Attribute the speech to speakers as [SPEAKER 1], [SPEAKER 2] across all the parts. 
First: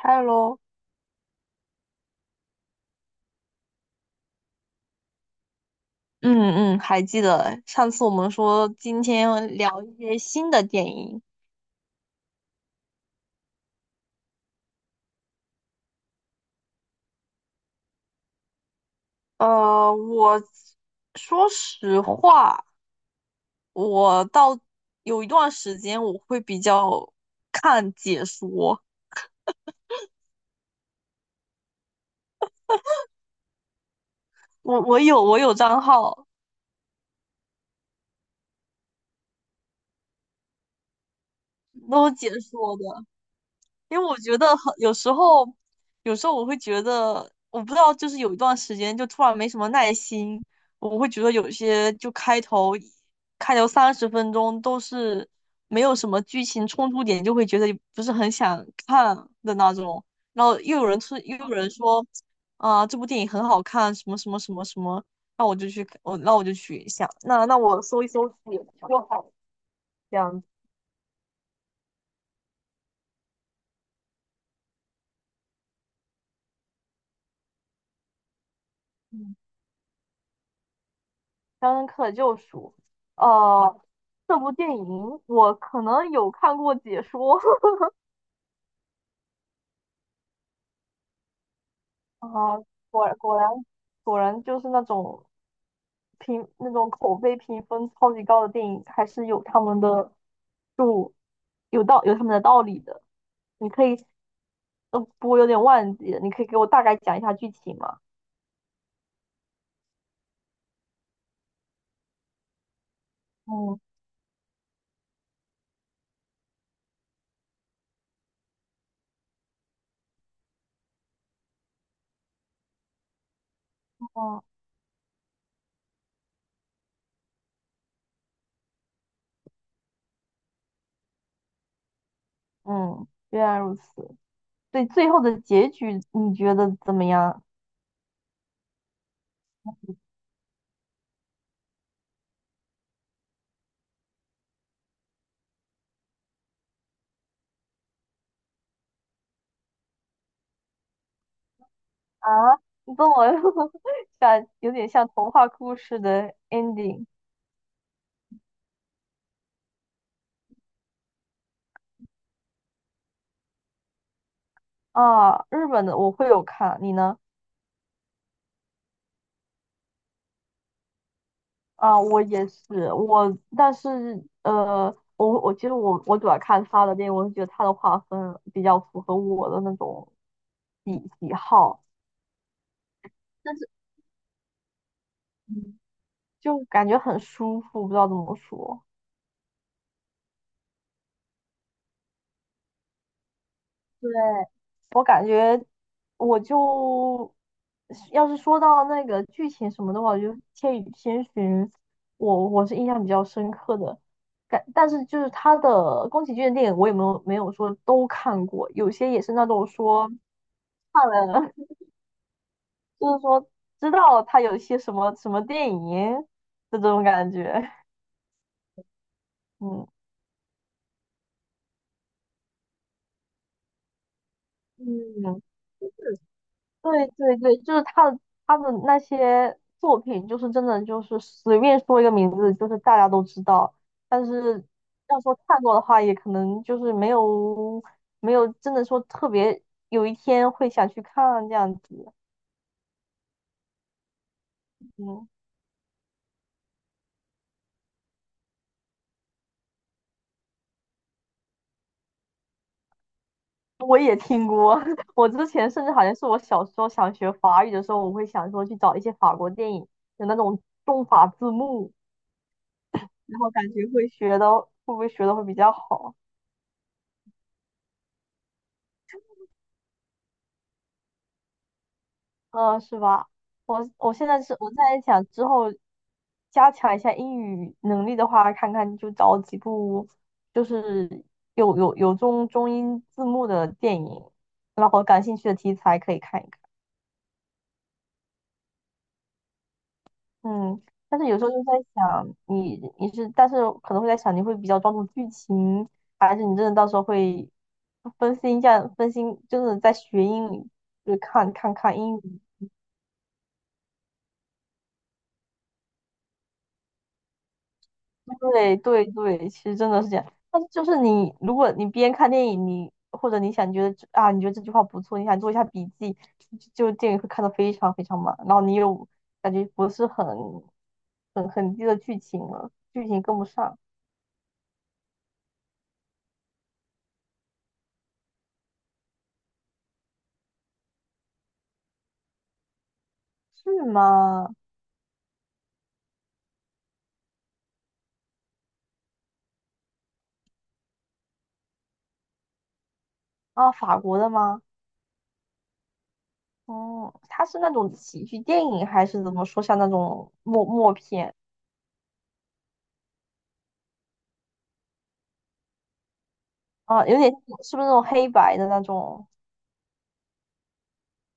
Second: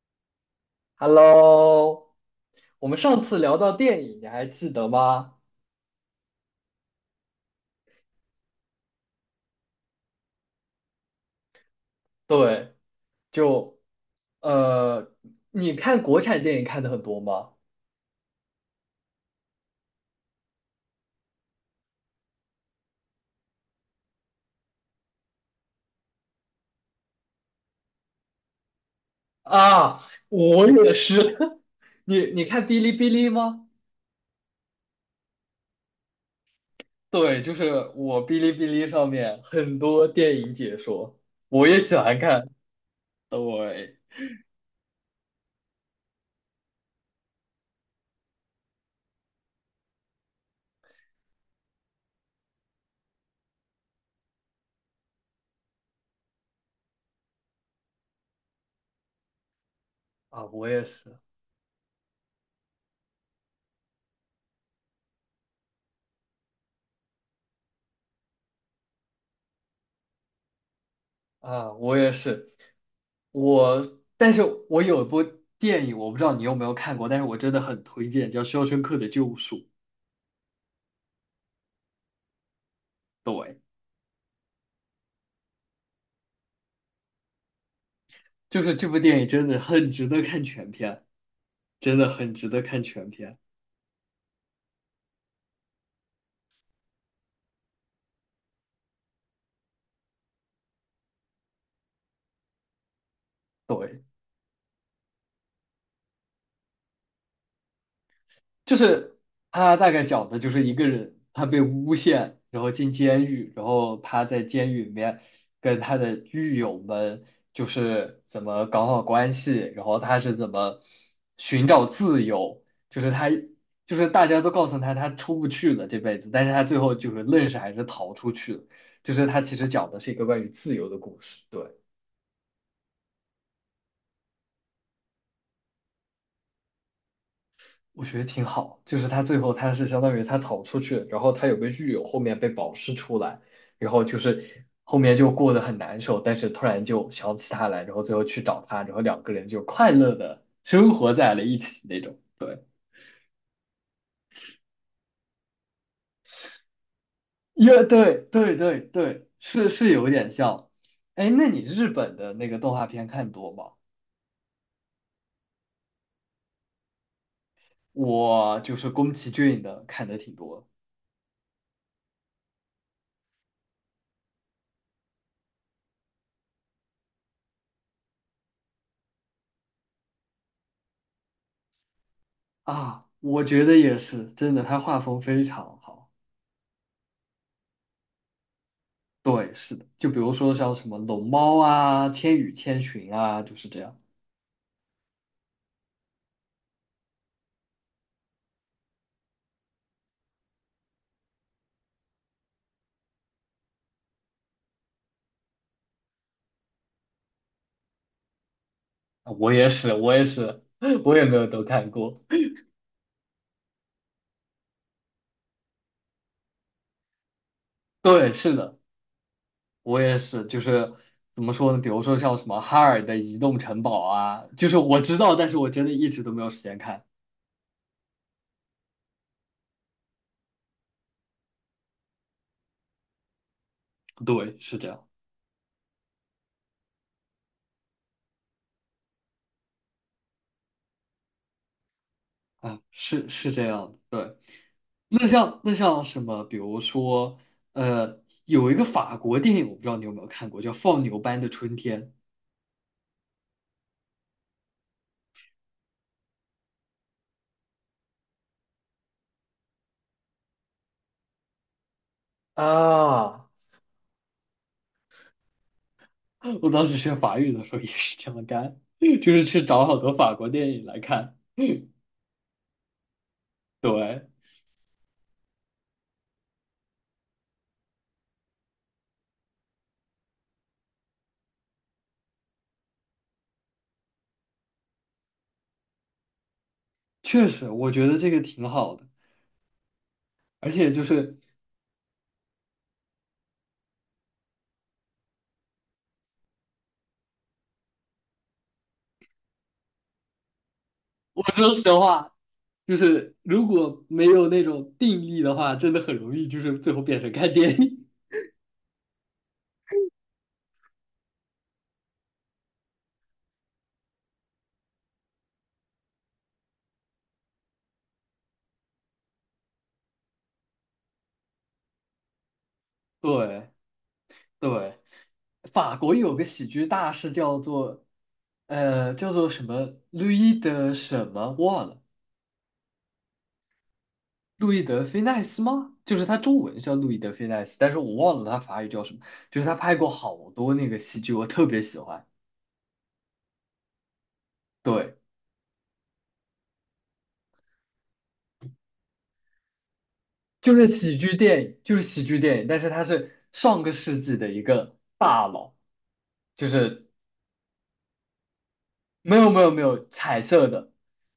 [SPEAKER 1] Hello。
[SPEAKER 2] Hello，我们上次聊到电影，你还记得吗？
[SPEAKER 1] 嗯，还记得上次我们说今天聊一些新的电影。
[SPEAKER 2] 对，就呃，你看国产电影看的很多吗？
[SPEAKER 1] 呃，我说实话，我到有一段时间我会比较看解说，
[SPEAKER 2] 啊，我也是。你看哔哩哔哩吗？
[SPEAKER 1] 我有账号，
[SPEAKER 2] 对，就是我哔哩哔哩上面很多电影解说，我也喜
[SPEAKER 1] 都是
[SPEAKER 2] 欢
[SPEAKER 1] 解
[SPEAKER 2] 看。
[SPEAKER 1] 说的。
[SPEAKER 2] 对，
[SPEAKER 1] 因为我觉得很有时候，有时候我会觉得，我不知道，就是有一段时间就突然没什么耐心，我会觉得有些就开头30分钟都是没有什么剧情冲突点，就会觉得不是很想看的那种。
[SPEAKER 2] 啊，
[SPEAKER 1] 然后
[SPEAKER 2] 我
[SPEAKER 1] 又
[SPEAKER 2] 也
[SPEAKER 1] 有人
[SPEAKER 2] 是，
[SPEAKER 1] 说，啊、这部电影很好看，什么什么什么什么，那我就去，我就去一下，那我搜一搜也就好，这样
[SPEAKER 2] 啊，我也是。但是我有一部电影，我不知道你有没有看过，但是我真的很推荐，叫《肖申克的救
[SPEAKER 1] 子。《
[SPEAKER 2] 赎》。
[SPEAKER 1] 肖申克的救赎》。
[SPEAKER 2] 对，
[SPEAKER 1] 呃，这部电影我可能有看过解说。
[SPEAKER 2] 就是这部电影真的很值得看全片，真的很值
[SPEAKER 1] 啊，
[SPEAKER 2] 得看全
[SPEAKER 1] 果
[SPEAKER 2] 片。
[SPEAKER 1] 果然果然就是那种那种口碑评分超级高的电影，还是有他们的就有他们的道理的。你可以，
[SPEAKER 2] 对，
[SPEAKER 1] 呃，不过有点忘记了，你可以给我大概讲一下剧情吗？
[SPEAKER 2] 就是他大概讲的就是一个人，他被诬陷，然后进监狱，然
[SPEAKER 1] 嗯
[SPEAKER 2] 后他在监狱里面跟他的狱友们就是怎么搞好关系，然后他是怎么寻找自由，就是他就是大家
[SPEAKER 1] 嗯。
[SPEAKER 2] 都告诉他他出不去了这辈子，但是他最后就是愣是还是逃出去了，就是他其实讲的是一个关于自由的故事，对。
[SPEAKER 1] 嗯，原来如此。对，最后的结局你觉得怎么样？
[SPEAKER 2] 我觉得挺好，就是他最后他是相当于他逃出去，然后他有个狱友后面被保释出来，然后就是后面就过得很难受，但是突然就想起他来，然后最后去找他，然后两个人就快乐的生活在了一起那种。
[SPEAKER 1] 啊，
[SPEAKER 2] 对，
[SPEAKER 1] 你跟我 像有点像童话故事的 ending。
[SPEAKER 2] 也对对对对，是有点像。哎，那你日本的那个动画片看多吗？
[SPEAKER 1] 啊。日本的我会有看，你呢？
[SPEAKER 2] 我就是宫崎骏的看的挺多
[SPEAKER 1] 啊，我也是，但是我我其实我主要看他的电影，我是觉得他的画风比较符合我的那种喜喜好，
[SPEAKER 2] 啊，我
[SPEAKER 1] 但
[SPEAKER 2] 觉
[SPEAKER 1] 是
[SPEAKER 2] 得也是，真的，他画风非常
[SPEAKER 1] 嗯，
[SPEAKER 2] 好。
[SPEAKER 1] 就感觉很舒服，不知道怎么说。
[SPEAKER 2] 对，是的，就比如说像什么龙猫啊、千与千寻啊，就是这样。
[SPEAKER 1] 对。我。我就要是说到那个剧情什么的话，千与千寻》我是印象比较深刻的，但是就是宫崎骏的电影我也没有说都看过，有些也
[SPEAKER 2] 啊
[SPEAKER 1] 是那
[SPEAKER 2] 我
[SPEAKER 1] 种
[SPEAKER 2] 也是，
[SPEAKER 1] 说
[SPEAKER 2] 我也是，
[SPEAKER 1] 看
[SPEAKER 2] 我也没有
[SPEAKER 1] 了
[SPEAKER 2] 都看过。
[SPEAKER 1] 就是说知道他有一些什么什么电影的这种感觉，
[SPEAKER 2] 对，是的，
[SPEAKER 1] 嗯。
[SPEAKER 2] 我也是，就是怎么说呢？比如说像什么哈尔的移动城堡啊，就是我知道，
[SPEAKER 1] 嗯，
[SPEAKER 2] 但是我真的一直都没有时间看。
[SPEAKER 1] 对对对，就是他的那些作品，就是真的就是随便说一个名字，就是大家都知道。但
[SPEAKER 2] 对，
[SPEAKER 1] 是
[SPEAKER 2] 是这样
[SPEAKER 1] 要说看过的话，也可能就是没有真的说特别有一天会想去看这样子。
[SPEAKER 2] 啊，是这样的，对。那
[SPEAKER 1] 嗯，
[SPEAKER 2] 像那像什么，比如说，呃，有一个法国电影，我不知道你有没有看过，叫《放牛班的春天》。
[SPEAKER 1] 我也听过。我之前甚至好像是我小时候想学法语的时候，我会想说去找一些法国电影，有那种中法字幕，然
[SPEAKER 2] 啊，
[SPEAKER 1] 后感觉会不会学的会比较好。
[SPEAKER 2] 我当时学法语的时候也是这么干，就是去找好多法国电影来看。
[SPEAKER 1] 嗯，是吧？
[SPEAKER 2] 对，
[SPEAKER 1] 我在想之后加强一下英语能力的话，看看就找几部就是有中英字幕的电影，然后感兴趣的题材可以看一看。
[SPEAKER 2] 确实，我觉得这个挺好的。而
[SPEAKER 1] 嗯，
[SPEAKER 2] 且就
[SPEAKER 1] 但是
[SPEAKER 2] 是，
[SPEAKER 1] 有时候就在想，你你是，但是可能会在想，你会比较专注剧情，还是你真的到时候会分心一下，分心就是在学英语，就
[SPEAKER 2] 我说实
[SPEAKER 1] 看英
[SPEAKER 2] 话，
[SPEAKER 1] 语。
[SPEAKER 2] 就是如果没有那种定力的话，真的很容易就是最后变成看电影。
[SPEAKER 1] 对对对，其实真的是这样。但是就是如果你边看电影，你或者你想觉得你觉得这句话不错，你想做一下笔记，就电影会看得非常非常慢，然后你又感觉不是很低的剧情了，剧 情跟不
[SPEAKER 2] 对
[SPEAKER 1] 上，
[SPEAKER 2] 对，法国有个喜剧大师叫做什么 l o u 的什么忘了。
[SPEAKER 1] 是吗？
[SPEAKER 2] 路易德菲奈斯吗？就是他中文叫路易德菲奈斯，但是我忘了他法语叫什么。就是他拍过好多那个喜剧，我特别喜欢。
[SPEAKER 1] 啊，法国的吗？
[SPEAKER 2] 对，
[SPEAKER 1] 哦、它是那种喜剧电影还是怎么说？像那种
[SPEAKER 2] 就是
[SPEAKER 1] 默
[SPEAKER 2] 喜
[SPEAKER 1] 片
[SPEAKER 2] 剧电影，就是喜剧电影，但是他是上个世纪的一个大佬，就
[SPEAKER 1] 啊，
[SPEAKER 2] 是
[SPEAKER 1] 有点是不是那种黑白的那种
[SPEAKER 2] 没有没有没有彩色的，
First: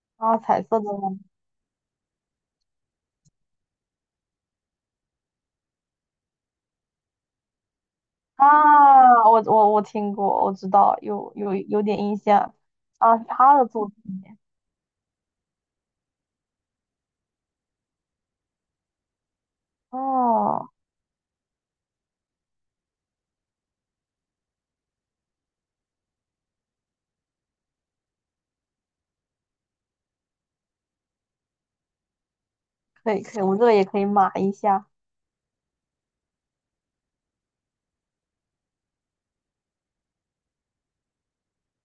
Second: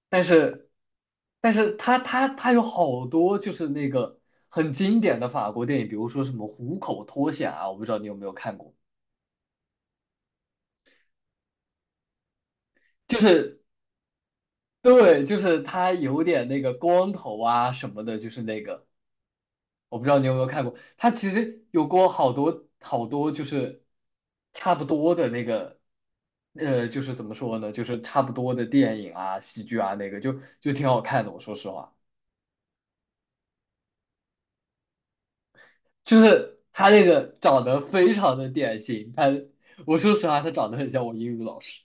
[SPEAKER 2] 但
[SPEAKER 1] 啊，彩
[SPEAKER 2] 是
[SPEAKER 1] 色的吗？
[SPEAKER 2] 但是他有好多就是那个很经典的法国电影，比如说什么《虎口脱险》啊，我不知道你有没有看过，
[SPEAKER 1] 啊，我听过，我知道，有点印象啊，
[SPEAKER 2] 就
[SPEAKER 1] 是他
[SPEAKER 2] 是
[SPEAKER 1] 的作品。
[SPEAKER 2] 对，就是他有点那个光头啊什么的，就是那个，我不知道你有没有看
[SPEAKER 1] 哦，
[SPEAKER 2] 过，他其实有过好多好多就是差不多的那个，就是怎么说呢，就是差不多的电影啊、喜剧啊，那个就挺好看的。我说实话，
[SPEAKER 1] 可以可以，我这个也可以码一下，
[SPEAKER 2] 就是他那个长得非常的典型，他我说实话，他长得很像我英语老师，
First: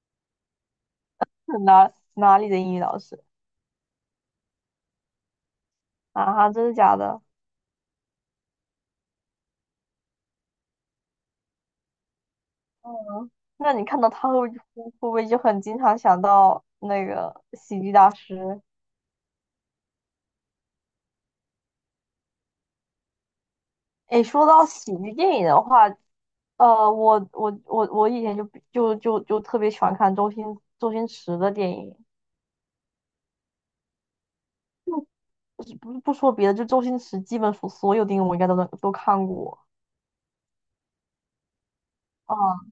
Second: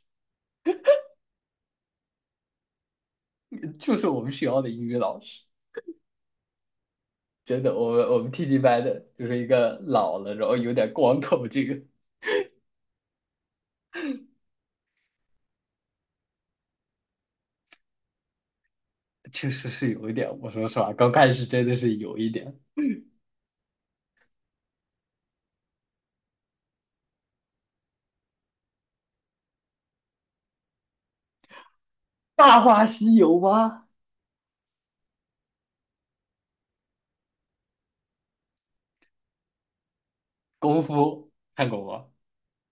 [SPEAKER 1] 是哪里的英语老师
[SPEAKER 2] 就是我们学校的英语老师。
[SPEAKER 1] 啊？真的假的？
[SPEAKER 2] 真的，我们 TG 班的就是一个老了，然后有点光头这个。
[SPEAKER 1] 嗯，那你看到他会不会就很经常想到那个喜剧大师？
[SPEAKER 2] 确实是有一点。我说实话，刚开始真的是有一点。
[SPEAKER 1] 诶，说到喜剧电影的话，呃，我以前就特别喜欢看周星驰的电影。
[SPEAKER 2] 《大话西游》吗？
[SPEAKER 1] 不是是不说别的，就周星驰基本所有电影我应该都都看过，
[SPEAKER 2] 功夫看过吗？
[SPEAKER 1] 啊、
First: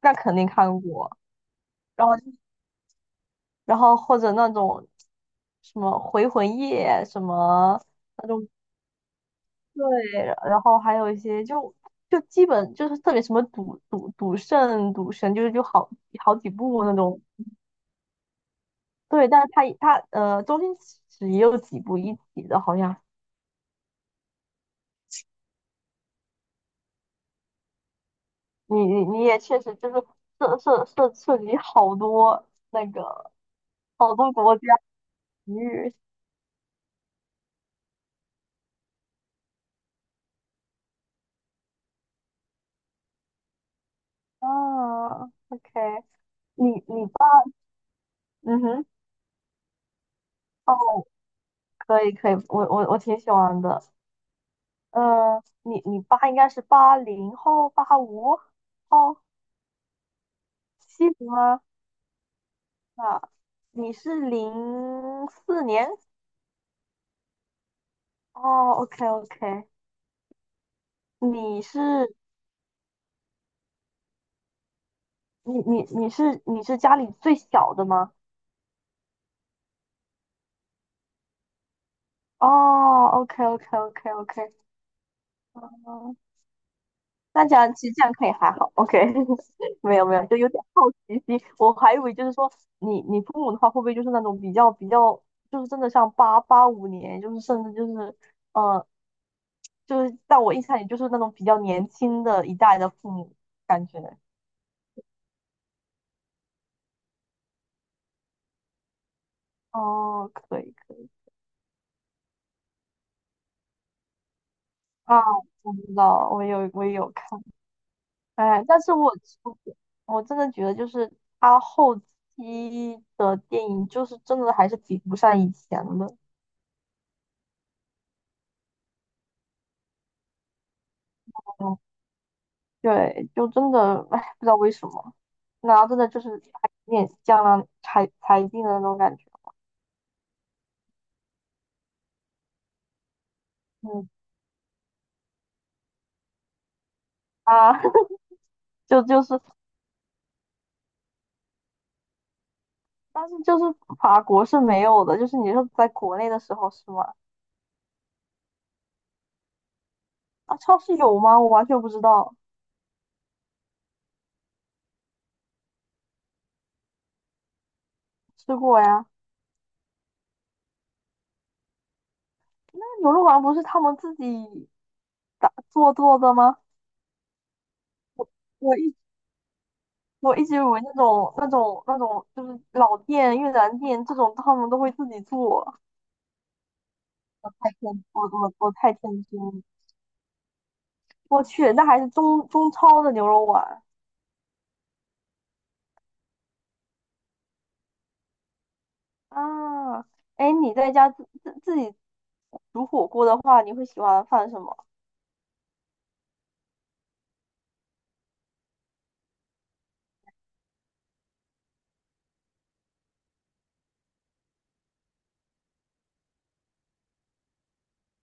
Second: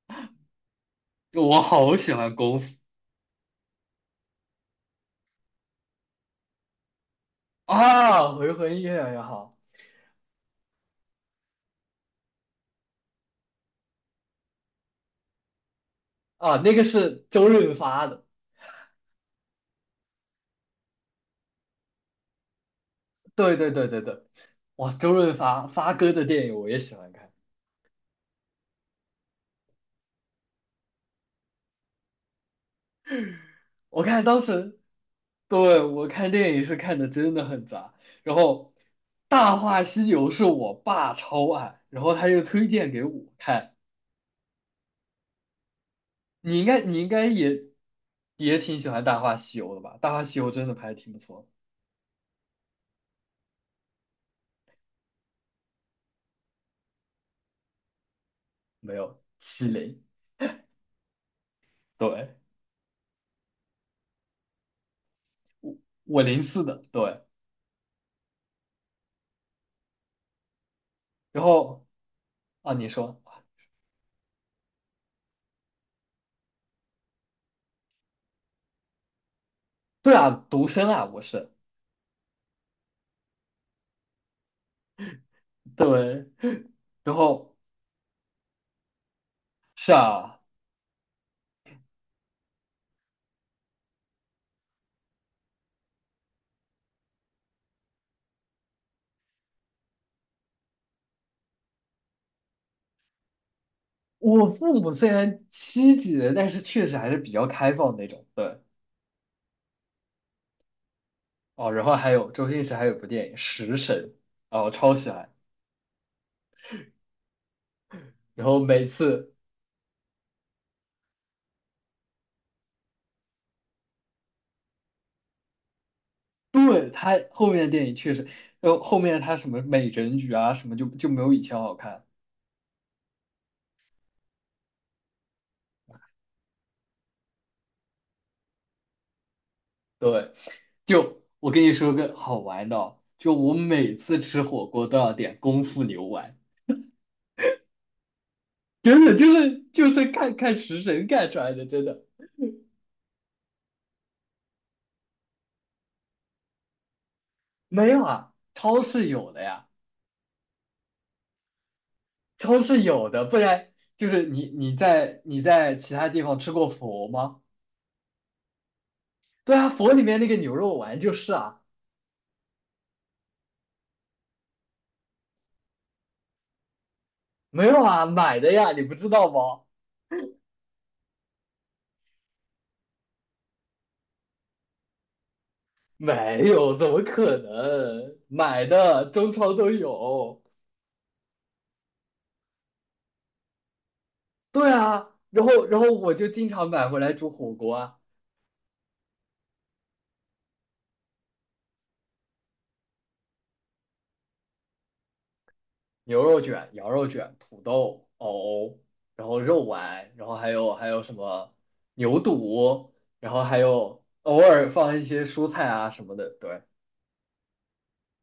[SPEAKER 1] 那肯定看过。
[SPEAKER 2] 我好
[SPEAKER 1] 然
[SPEAKER 2] 喜
[SPEAKER 1] 后
[SPEAKER 2] 欢功夫
[SPEAKER 1] 然后或者那种什么《回魂夜》什么那
[SPEAKER 2] 啊，
[SPEAKER 1] 种，
[SPEAKER 2] 回魂夜也好
[SPEAKER 1] 对，然后还有一些就基本就是特别什么赌圣、赌神，就是好好几
[SPEAKER 2] 啊，那个
[SPEAKER 1] 部那种。
[SPEAKER 2] 是周润发的。
[SPEAKER 1] 对，但是他呃，周星驰也有几部一起的，好像
[SPEAKER 2] 对对对对对，哇，周润发发哥的电影我也喜欢看。
[SPEAKER 1] 你也确实就是涉及好多那个
[SPEAKER 2] 我
[SPEAKER 1] 好
[SPEAKER 2] 看
[SPEAKER 1] 多
[SPEAKER 2] 当
[SPEAKER 1] 国家。
[SPEAKER 2] 时，对，
[SPEAKER 1] 鱼
[SPEAKER 2] 我看电影是看的真的很杂。然后《大话西游》是我爸超爱，然后他就推荐给我看。
[SPEAKER 1] 啊。 o k
[SPEAKER 2] 你应该
[SPEAKER 1] 你
[SPEAKER 2] 你
[SPEAKER 1] 你
[SPEAKER 2] 应
[SPEAKER 1] 爸，
[SPEAKER 2] 该也
[SPEAKER 1] 嗯
[SPEAKER 2] 挺
[SPEAKER 1] 哼。
[SPEAKER 2] 喜欢《大话西游》的吧？《大话西游》真的拍的
[SPEAKER 1] 哦，
[SPEAKER 2] 挺不错，
[SPEAKER 1] 可以可以，我挺喜欢的。呃，你你爸应该是八零后、八五
[SPEAKER 2] 没
[SPEAKER 1] 后、
[SPEAKER 2] 有七零，
[SPEAKER 1] 七零吗？
[SPEAKER 2] 对，
[SPEAKER 1] 啊，你是零四年？
[SPEAKER 2] 我零四的，对，
[SPEAKER 1] 哦OK OK，
[SPEAKER 2] 然
[SPEAKER 1] 你是
[SPEAKER 2] 后啊，你说
[SPEAKER 1] 你你你是你是家里最小的吗？
[SPEAKER 2] 对啊，独生啊，我是
[SPEAKER 1] 哦OK OK OK OK，
[SPEAKER 2] 对，然
[SPEAKER 1] 那这
[SPEAKER 2] 后
[SPEAKER 1] 样其实这样可以还好，OK。
[SPEAKER 2] 是
[SPEAKER 1] 没有没有，就
[SPEAKER 2] 啊，
[SPEAKER 1] 有点好奇心，我还以为就是说你你父母的话会不会就是那种比较就是真的像八五年，就是甚至就是呃就是在我印象里就是那种比较年轻的一代的父母感觉。
[SPEAKER 2] 我父母虽然七几的，但是确实还是比较开放的那种，对
[SPEAKER 1] 哦，可以可以
[SPEAKER 2] 哦，然后还有周星驰还有部电影《食神》，哦，超喜
[SPEAKER 1] 啊，
[SPEAKER 2] 欢，
[SPEAKER 1] 我知道，我也有看。
[SPEAKER 2] 然后
[SPEAKER 1] 哎，但
[SPEAKER 2] 每
[SPEAKER 1] 是我
[SPEAKER 2] 次
[SPEAKER 1] 我真的觉得就是他后期的电影就是真的还是比不上以前的。
[SPEAKER 2] 对，他后面的电影确实，后面他什么美人鱼啊什么就没有以前好看。
[SPEAKER 1] 对，就真的，哎，不知道为什么，然后真的就是还有点江郎才尽的那种感觉。
[SPEAKER 2] 对，就我跟你说个好玩的哦就我每
[SPEAKER 1] 嗯
[SPEAKER 2] 次吃火锅都要点功夫牛丸，
[SPEAKER 1] 啊。就
[SPEAKER 2] 真的
[SPEAKER 1] 就
[SPEAKER 2] 就
[SPEAKER 1] 是，
[SPEAKER 2] 是看看食神干出来的，真的
[SPEAKER 1] 但是就是法国是没有的，就是你说在国内的时候是吗？
[SPEAKER 2] 没有啊，超市有的呀，
[SPEAKER 1] 啊，超市有吗？我完全不知道，
[SPEAKER 2] 超市有的，不然就是你在其他地方吃过佛吗？
[SPEAKER 1] 吃过呀。
[SPEAKER 2] 对啊，佛里面那个牛肉丸就是啊，
[SPEAKER 1] 那牛肉丸不是他们自己做的吗？
[SPEAKER 2] 没有啊，买的呀，
[SPEAKER 1] 我
[SPEAKER 2] 你不
[SPEAKER 1] 一
[SPEAKER 2] 知道吗？
[SPEAKER 1] 我一直以为那种就是越南店这种他们都会自己做，
[SPEAKER 2] 没有，怎么可
[SPEAKER 1] 太天，
[SPEAKER 2] 能？买
[SPEAKER 1] 我太
[SPEAKER 2] 的，
[SPEAKER 1] 天
[SPEAKER 2] 中
[SPEAKER 1] 真
[SPEAKER 2] 超
[SPEAKER 1] 了。
[SPEAKER 2] 都有。
[SPEAKER 1] 我去，那还是中超的牛肉丸
[SPEAKER 2] 对啊，然后我就经常买回来煮火锅啊，
[SPEAKER 1] 啊！哎，你在家自己煮火锅的话，你会喜欢放什么
[SPEAKER 2] 牛肉卷、羊肉卷、土豆、藕，然后肉丸，然后还有什么牛肚，然后还有偶尔放一些蔬菜啊什么的。对，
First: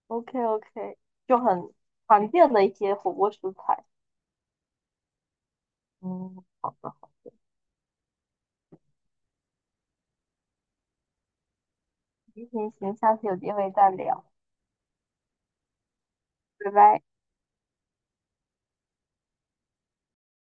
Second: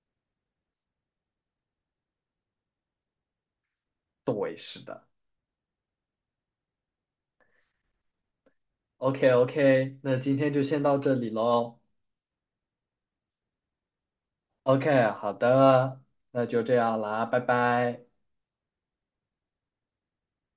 [SPEAKER 1] ？OK OK，就很常见的一些火锅食材。
[SPEAKER 2] 对，是的。
[SPEAKER 1] 嗯，好的，好的。
[SPEAKER 2] OK OK，那今天就先到这里喽。
[SPEAKER 1] 行，下次有机会再聊，
[SPEAKER 2] OK，好的，那就
[SPEAKER 1] 拜
[SPEAKER 2] 这样
[SPEAKER 1] 拜。
[SPEAKER 2] 啦，拜拜。